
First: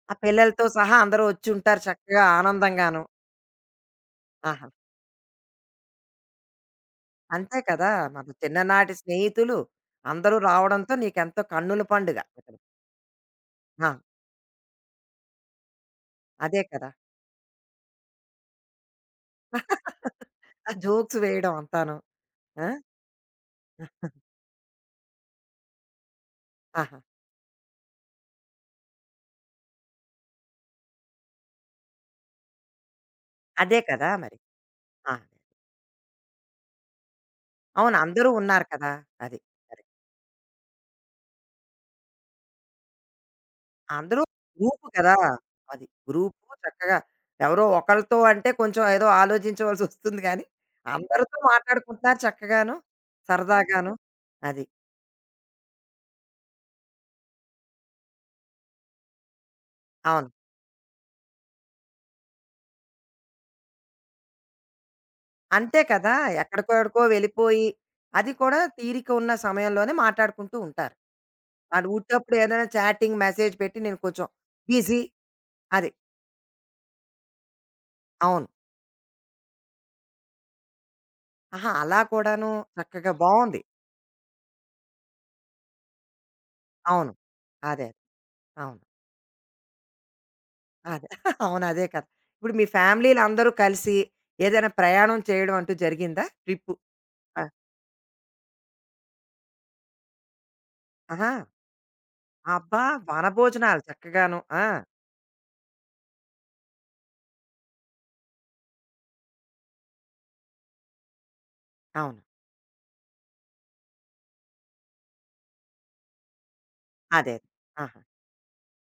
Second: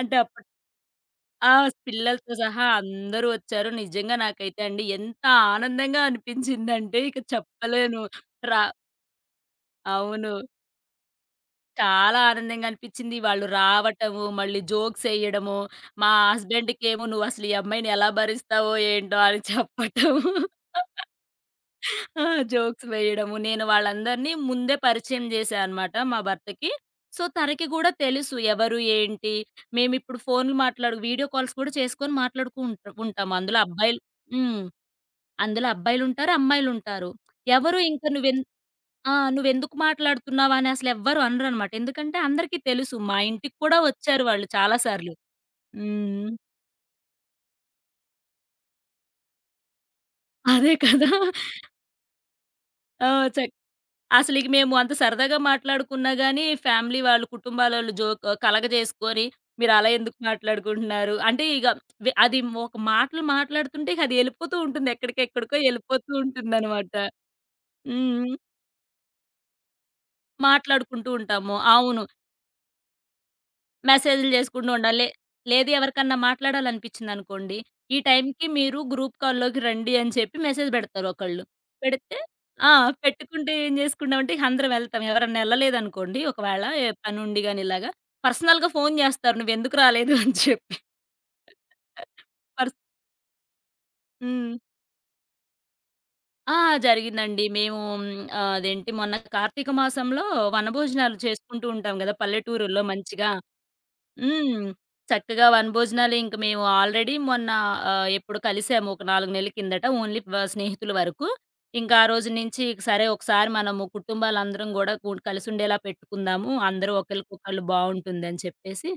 [SPEAKER 2] అంటే
[SPEAKER 1] ఆ
[SPEAKER 2] అప్పట్
[SPEAKER 1] పిల్లలతో సహా అందరూ
[SPEAKER 2] ఆ!
[SPEAKER 1] వచ్చుంటారు చక్కగా
[SPEAKER 2] పిల్లలతో సహా
[SPEAKER 1] ఆనందంగాను.
[SPEAKER 2] అందరూ వచ్చారు. నిజంగా నాకైతే
[SPEAKER 1] ఆహా!
[SPEAKER 2] అండి ఎంత ఆనందంగా అనిపించిందంటే ఇక
[SPEAKER 1] అంతే కదా!
[SPEAKER 2] చెప్పలేను.
[SPEAKER 1] మన
[SPEAKER 2] రా
[SPEAKER 1] చిన్ననాటి స్నేహితులు
[SPEAKER 2] అవును.
[SPEAKER 1] అందరూ రావడంతో నీకెంతో కన్నుల
[SPEAKER 2] చాలా
[SPEAKER 1] పండుగ. అక్కడ.
[SPEAKER 2] ఆనందంగా అనిపిచ్చింది. వాళ్ళు
[SPEAKER 1] ఆ!
[SPEAKER 2] రావటము, మళ్ళీ జోక్సేయడము, మా
[SPEAKER 1] అదే కదా!
[SPEAKER 2] హస్బెండ్‌కేమో "నువ్వసలు ఈ అమ్మాయిని ఎలా భరిస్తావో ఏంటో" అని చెప్పటము.
[SPEAKER 1] ఆ జోక్స్ వేయడం అంతాను.
[SPEAKER 2] ఆ!
[SPEAKER 1] ఆ!
[SPEAKER 2] జోక్స్ వేయడము. నేను వాళ్ళందరినీ ముందే పరిచయం జేశా అనమాట మా భర్తకి.
[SPEAKER 1] ఆహా!
[SPEAKER 2] సో, తనకి గూడా తెలుసు ఎవరు, ఏంటి, మేమిప్పుడు ఫోన్‌లు మాట్లాడు వీడియో కాల్స్ కూడా చేసుకొని మాట్లాడుకు ఉంట్ ఉంటాము. అందులో
[SPEAKER 1] అదే
[SPEAKER 2] అబ్బాయిలు
[SPEAKER 1] కదా మరి.
[SPEAKER 2] హ్మ్.
[SPEAKER 1] ఆ!
[SPEAKER 2] అందులో అబ్బాయిలుంటారు, అమ్మాయిలుంటారు. ఎవరు
[SPEAKER 1] అవును.
[SPEAKER 2] ఇంక
[SPEAKER 1] అందరూ
[SPEAKER 2] నువ్వెన్
[SPEAKER 1] ఉన్నారు కదా!
[SPEAKER 2] ఆ!
[SPEAKER 1] అది.
[SPEAKER 2] "నువ్వెందుకు మాట్లాడుతున్నావా?" అని అసలెవ్వరు అనరనమాట. ఎందుకంటే అందరికీ తెలుసు. మా ఇంటికి కూడా
[SPEAKER 1] అందరూ
[SPEAKER 2] వచ్చారు వాళ్ళు చాలా
[SPEAKER 1] గ్రూపు
[SPEAKER 2] సార్లు.
[SPEAKER 1] కదా! అది.
[SPEAKER 2] హ్మ్.
[SPEAKER 1] గ్రూపు చక్కగా ఎవరో ఒకళ్ళతో అంటే కొంచెం ఏదో ఆలోచించవలసొస్తుంది గానీ,
[SPEAKER 2] అదే కదా!
[SPEAKER 1] అందరితో మాట్లాడుకుంటున్నారు చక్కగాను,
[SPEAKER 2] ఆ! చక్
[SPEAKER 1] సరదాగాను.
[SPEAKER 2] అసలిక
[SPEAKER 1] అది.
[SPEAKER 2] మేము అంత సరదాగా మాట్లాడుకున్నా గానీ, ఫ్యామిలీ వాళ్ళు, కుటుంబాలోళ్ళు జోక్ కలగజేసుకొని, "మీరలా ఎందుకు
[SPEAKER 1] అవును.
[SPEAKER 2] మాట్లాడుకుంటున్నారు?" అంటే ఇగ వె అది ఒక మాటలు మాట్లాడుతుంటే ఇక అది ఎళ్ళిపోతూ ఉంటుంది. ఎక్కడికెక్కడికో
[SPEAKER 1] అంతే
[SPEAKER 2] ఎళ్ళిపోతూ
[SPEAKER 1] కదా! ఎక్కడికో
[SPEAKER 2] ఉంటుందనమాట.
[SPEAKER 1] ఎక్కడికో వెళ్ళిపోయి,
[SPEAKER 2] హ్మ్.
[SPEAKER 1] అది కూడా తీరిక ఉన్న సమయంలోనే మాట్లాడుకుంటూ ఉంటారు.
[SPEAKER 2] మాట్లాడుకుంటూ ఉంటాము.
[SPEAKER 1] అది
[SPEAKER 2] అవును.
[SPEAKER 1] ఉట్టప్పుడు ఏదైనా చాటింగ్ మెసేజ్ పెట్టి నేను కొంచెం
[SPEAKER 2] మెసేజ్‌లు చేసుకుంటూ
[SPEAKER 1] బిజీ
[SPEAKER 2] ఉండాలి. లేదు
[SPEAKER 1] అది.
[SPEAKER 2] ఎవరికన్నా మాట్లాడాలనిపించిందనుకోండి, ఈ టైంకి
[SPEAKER 1] అవును.
[SPEAKER 2] మీరు గ్రూప్ కాల్‌లోకి రండి అని చెప్పి మెసేజ్ పెడతారు ఒకళ్ళు.
[SPEAKER 1] ఆహా! అలా
[SPEAKER 2] పెడితే
[SPEAKER 1] కూడాను
[SPEAKER 2] ఆ!
[SPEAKER 1] చక్కగా
[SPEAKER 2] పెట్టుకుంటే
[SPEAKER 1] బావుంది.
[SPEAKER 2] ఏం చేసుకుంటామంటే అందరం వెళ్తాం. ఎవరన్నా ఎళ్ళలేదనుకోండి ఒకవేళ ఏ
[SPEAKER 1] అవును.
[SPEAKER 2] పనుండి గాని
[SPEAKER 1] అదే.
[SPEAKER 2] ఇలాగా, పర్సనల్‌గా
[SPEAKER 1] అవును.
[SPEAKER 2] ఫోన్ చేస్తారు నువ్వెందుకు రాలేదు అని చెప్పి.
[SPEAKER 1] అదే. అవును. అదే కదా! ఇప్పుడు మీ
[SPEAKER 2] పర్స్
[SPEAKER 1] ఫ్యామిలీలో అందరూ కలిసి
[SPEAKER 2] హ్మ్.
[SPEAKER 1] ఏదైనా ప్రయాణం చేయడం అంటూ జరిగిందా?
[SPEAKER 2] ఆ!
[SPEAKER 1] ట్రిప్పు. ఆ!
[SPEAKER 2] జరిగిందండి. మేము అదేంటి మొన్న కార్తీక మాసంలో వనభోజనాలు
[SPEAKER 1] ఆహా!
[SPEAKER 2] చేసుకుంటూ ఉంటాం గదా! పల్లెటూరుల్లో
[SPEAKER 1] అబ్బా!
[SPEAKER 2] మంచిగా.
[SPEAKER 1] వనభోజనాలు చక్కగాను.
[SPEAKER 2] హ్మ్.
[SPEAKER 1] ఆ!
[SPEAKER 2] చక్కగా వనభోజనాలు ఇంక మేము ఆల్రెడీ మొన్న ఎప్పుడు కలిసాము ఒక 4 నెలల కిందట. ఓన్లీ వ స్నేహితుల వరకు. ఇంకా ఆ
[SPEAKER 1] అవును.
[SPEAKER 2] రోజు నుంచి ఇక సరే ఒకసారి మనము కుటుంబాలందరం గూడా కలిసుండేలా పెట్టుకుందాము. అందరూ
[SPEAKER 1] అదే.
[SPEAKER 2] ఒకళ్ళకొకళ్ళు
[SPEAKER 1] ఆహా!
[SPEAKER 2] బావుంటుందని చెప్పేసి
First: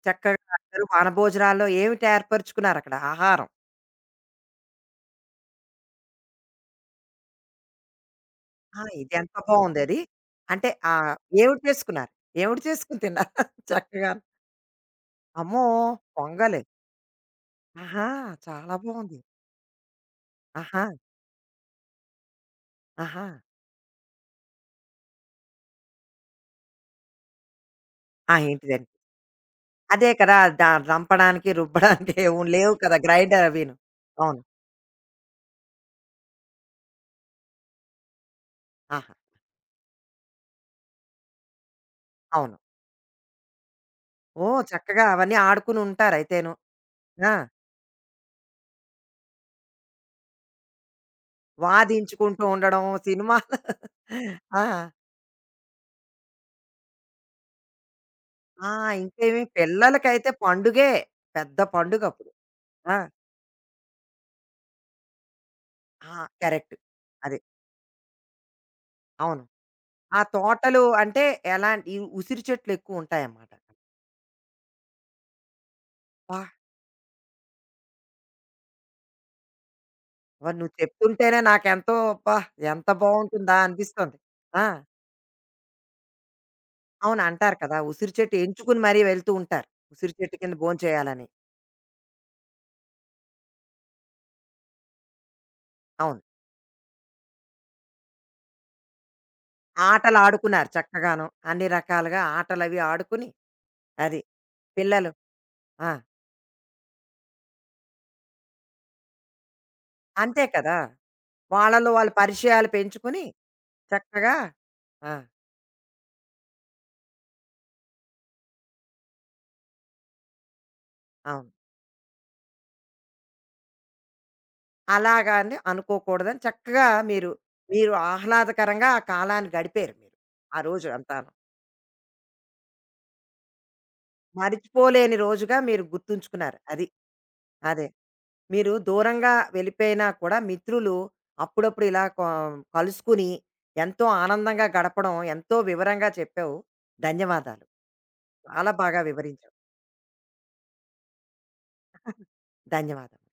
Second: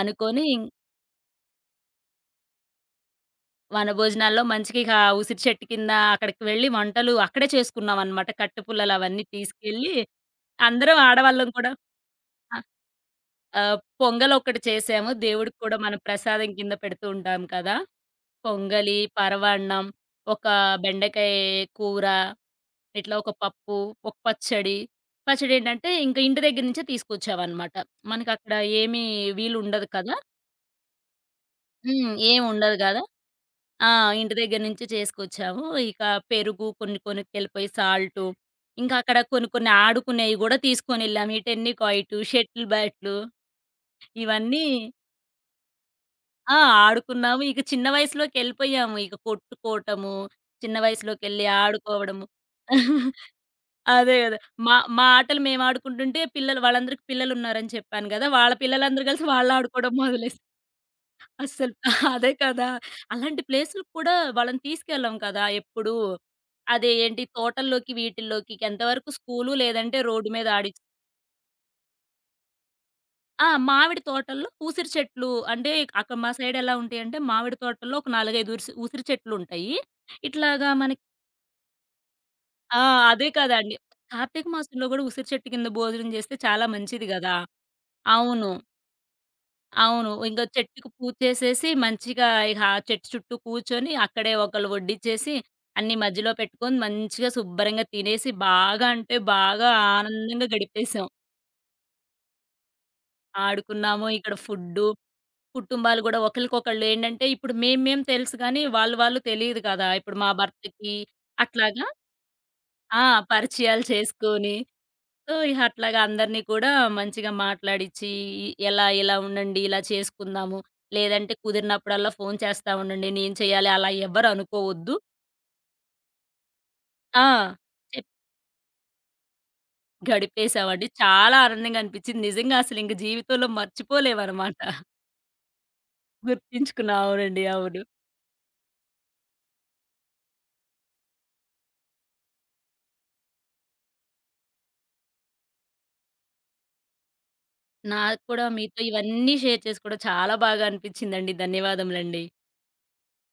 [SPEAKER 2] అనుకోని
[SPEAKER 1] చక్కగా అందరూ వనభోజనాల్లో ఏమిటి ఏర్పరుచుకున్నారక్కడ ఆహారం?
[SPEAKER 2] వనభోజనాల్లో మంచిగా ఇక ఆ ఉసిరి చెట్టు కింద అక్కడికి వెళ్ళి వంటలు అక్కడే చేసుకున్నామనమాట. కట్టె
[SPEAKER 1] ఆ!
[SPEAKER 2] పుల్లలు
[SPEAKER 1] ఇది
[SPEAKER 2] అవన్నీ
[SPEAKER 1] ఎంత
[SPEAKER 2] తీసుకెళ్ళి
[SPEAKER 1] బావుందది. అంటే
[SPEAKER 2] అందరం ఆడవాళ్ళం
[SPEAKER 1] ఏవిటి
[SPEAKER 2] కూడా
[SPEAKER 1] చేసుకున్నారు? ఏవిటి
[SPEAKER 2] ఆహ్,
[SPEAKER 1] చేసుకొని తిన్నారు
[SPEAKER 2] ఆహ్,
[SPEAKER 1] చక్కగా?
[SPEAKER 2] పొంగలొకటి చేసాము. దేవుడికి
[SPEAKER 1] అమ్మో!
[SPEAKER 2] కూడా మనం ప్రసాదం
[SPEAKER 1] పొంగలి.
[SPEAKER 2] కింద పెడుతూ ఉంటాం కదా!
[SPEAKER 1] ఆహా! చాలా
[SPEAKER 2] పొంగలి,
[SPEAKER 1] బావుంది.
[SPEAKER 2] పరవాన్నం, ఒక
[SPEAKER 1] ఆహా!
[SPEAKER 2] బెండకాయ కూర, ఇట్లా
[SPEAKER 1] ఆహా!
[SPEAKER 2] ఒక పప్పు, ఒక పచ్చడి. పచ్చడేంటంటే, ఇంక ఇంటి దగ్గర నుంచే తీసుకొచ్చావనమాట.
[SPEAKER 1] ఆ!
[SPEAKER 2] మనకక్కడ
[SPEAKER 1] ఏంటిదది?
[SPEAKER 2] ఏమీ వీలుండదు
[SPEAKER 1] అదే
[SPEAKER 2] కదా!
[SPEAKER 1] కదా! దంపడానికి,
[SPEAKER 2] హ్మ్.
[SPEAKER 1] రుబ్బడానికి ఏమి
[SPEAKER 2] ఏముండదు
[SPEAKER 1] లేవు కదా!
[SPEAKER 2] గదా!
[SPEAKER 1] గ్రైండర్ అవిను.
[SPEAKER 2] ఆ! ఇంటి
[SPEAKER 1] అవును.
[SPEAKER 2] దగ్గర నుంచి చేసుకొచ్చాము. ఇక పెరుగు కొన్ని కొనుక్కెళ్ళిపోయి, సాల్టు, ఇంకా
[SPEAKER 1] ఆహా!
[SPEAKER 2] అక్కడ కొన్ని కొన్ని ఆడుకునేయి గూడా తీసుకొనెళ్ళాము. ఈ టెన్నికాయిటు,
[SPEAKER 1] అవును.
[SPEAKER 2] షటిల్ బ్యాట్లు
[SPEAKER 1] ఓహ్!
[SPEAKER 2] ఇవన్నీ
[SPEAKER 1] చక్కగా అవన్నీ ఆడుకుని ఉంటారైతేను.
[SPEAKER 2] ఆ!
[SPEAKER 1] ఆ!
[SPEAKER 2] ఆడుకున్నాము. ఇక చిన్న వయసులోకెళ్ళిపోయాము. ఇక కొట్టుకోవటము, చిన్న వయసులోకెళ్ళి ఆడుకోవడము.
[SPEAKER 1] వాదించుకుంటూ ఉండడం సినిమాలు
[SPEAKER 2] అదే గదా!
[SPEAKER 1] ఆ!
[SPEAKER 2] మా మా ఆటలు మేము ఆడుకుంటుంటే పిల్లలు వాళ్ళందరికి పిల్లలున్నారని చెప్పాను గదా! వాళ్ళ
[SPEAKER 1] ఆ!
[SPEAKER 2] పిల్లలందరూ కలిసి
[SPEAKER 1] ఇంకేమి
[SPEAKER 2] వాళ్ళాడుకోవడం
[SPEAKER 1] పిల్లలకైతే
[SPEAKER 2] మొదలేసి
[SPEAKER 1] పండుగే. పెద్ద
[SPEAKER 2] అస్సలు అదే
[SPEAKER 1] పండుగప్పుడు.
[SPEAKER 2] కదా!
[SPEAKER 1] ఆ!
[SPEAKER 2] అలాంటి ప్లేసులకి కూడా వాళ్ళని తీసుకెళ్ళం కదా! ఎప్పుడు.
[SPEAKER 1] ఆ! కరెక్ట్.
[SPEAKER 2] అదే ఏంటి
[SPEAKER 1] అది.
[SPEAKER 2] తోటల్లోకి, వీటిల్లోకి ఎంతవరకు
[SPEAKER 1] అవును.
[SPEAKER 2] స్కూలు లేదంటే
[SPEAKER 1] ఆ
[SPEAKER 2] రోడ్డు మీద
[SPEAKER 1] తోటలు
[SPEAKER 2] ఆడిచ్చేవాళ్ళు.
[SPEAKER 1] అంటే ఎలాంటి ఈ ఉసిరి
[SPEAKER 2] ఆ!
[SPEAKER 1] చెట్లెక్కువుంటాయన్నమాట.
[SPEAKER 2] మామిడి తోటల్లో ఉసిరి చెట్లు అంటే అక్కడ మా
[SPEAKER 1] అబ్బా!
[SPEAKER 2] సైడ్ ఎలా ఉంటాయంటే మామిడి తోటల్లో ఒక 4, 5 ఉసిరి చెట్లుంటాయి. ఇట్లాగా
[SPEAKER 1] నువ్వు
[SPEAKER 2] మనకి
[SPEAKER 1] చెప్తుంటేనే నాకెంతో అబ్బా!
[SPEAKER 2] ఆ!
[SPEAKER 1] ఎంత
[SPEAKER 2] అదే
[SPEAKER 1] బావుంటుందా
[SPEAKER 2] కదండీ.
[SPEAKER 1] అనిపిస్తోంది.
[SPEAKER 2] కార్తీక
[SPEAKER 1] ఆ!
[SPEAKER 2] మాసంలో గూడా ఉసిరి చెట్టు కింద భోజనం చేస్తే చాలా మంచిది
[SPEAKER 1] అవును.
[SPEAKER 2] గదా!
[SPEAKER 1] అంటారు కదా! ఉసిరి చెట్టు
[SPEAKER 2] అవును.
[SPEAKER 1] ఎంచుకుని మరీ వెళ్తూ ఉంటారు.
[SPEAKER 2] అవును.
[SPEAKER 1] ఉసిరి చెట్టు
[SPEAKER 2] ఇంక
[SPEAKER 1] కింద
[SPEAKER 2] చెట్టుకి పూజ
[SPEAKER 1] భోంచేయాలని.
[SPEAKER 2] చేసేసి మంచిగా ఇక ఆ చెట్టు చుట్టూ కూర్చొని అక్కడే ఒకళ్ళు వడ్డిచ్చేసి అన్నీ
[SPEAKER 1] అవును.
[SPEAKER 2] మధ్యలో పెట్టుకొని మంచిగా శుభ్రంగా తినేసి బాగా ఆనందంగా
[SPEAKER 1] ఆటలాడుకున్నారు
[SPEAKER 2] గడిపేసాం.
[SPEAKER 1] చక్కగాను. అన్ని రకాలుగా ఆటలవి ఆడుకుని
[SPEAKER 2] ఆడుకున్నాము.
[SPEAKER 1] అది.
[SPEAKER 2] ఇక్కడ ఫుడ్డు
[SPEAKER 1] పిల్లలు ఆ!
[SPEAKER 2] కుటుంబాలు గూడా ఒకళ్ళకొకళ్ళు ఏంటంటే, ఇప్పుడు మేము మేము తెలుసు గానీ, వాళ్ళు వాళ్ళు తెలీదు కదా! ఇప్పుడు మా
[SPEAKER 1] అంతే కదా!
[SPEAKER 2] భర్తకి అట్లాగా
[SPEAKER 1] వాళ్ళలో వాళ్ళు పరిచయాలు
[SPEAKER 2] ఆ!
[SPEAKER 1] పెంచుకుని
[SPEAKER 2] పరిచయాలు
[SPEAKER 1] చక్కగా
[SPEAKER 2] చేసుకొని,
[SPEAKER 1] ఆ!
[SPEAKER 2] సో, ఇహ అట్లాగా అందరిని కూడా మంచిగా మాట్లాడిచ్చి, ఎలా ఇలా ఉండండి, ఇలా చేసుకుందాము. లేదంటే
[SPEAKER 1] అవును.
[SPEAKER 2] కుదిరినప్పుడల్లా ఫోను చేస్తా ఉండండి. నేను చేయాలి అలా ఎవ్వరు అనుకోవద్దు.
[SPEAKER 1] అలాగా అని అనుకోకూడదని చక్కగా
[SPEAKER 2] ఆ!
[SPEAKER 1] మీరు, మీరు
[SPEAKER 2] చెప్
[SPEAKER 1] ఆహ్లాదకరంగా ఆ కాలాన్ని గడిపారు మీరు. ఆ
[SPEAKER 2] గడిపేసామండి.
[SPEAKER 1] రోజు అంతాను.
[SPEAKER 2] చాలా ఆనందంగా అనిపిచ్చింది. నిజంగా అసలు ఇంక జీవితంలో మర్చిపోలేమనమాట.
[SPEAKER 1] మరిచిపోలేని రోజుగా మీరు గుర్తుంచుకున్నారు. అది.
[SPEAKER 2] గుర్తించుకున్నా. అవునండి. అవును.
[SPEAKER 1] అదే. మీరు దూరంగా వెళ్ళిపోయినా కూడా మిత్రులు అప్పుడప్పుడు ఇలా కలుసుకుని ఎంతో ఆనందంగా గడపడం ఎంతో వివరంగా చెప్పావు. ధన్యవాదాలు.
[SPEAKER 2] నాకు కూడా
[SPEAKER 1] చాలా
[SPEAKER 2] మీతో
[SPEAKER 1] బాగా
[SPEAKER 2] ఇవన్నీ
[SPEAKER 1] వివరించావు.
[SPEAKER 2] షేర్ చేసుకోవడం చాలా బాగా అనిపించిందండి. ధన్యవాదములండి.
[SPEAKER 1] ధన్యవాదాలు.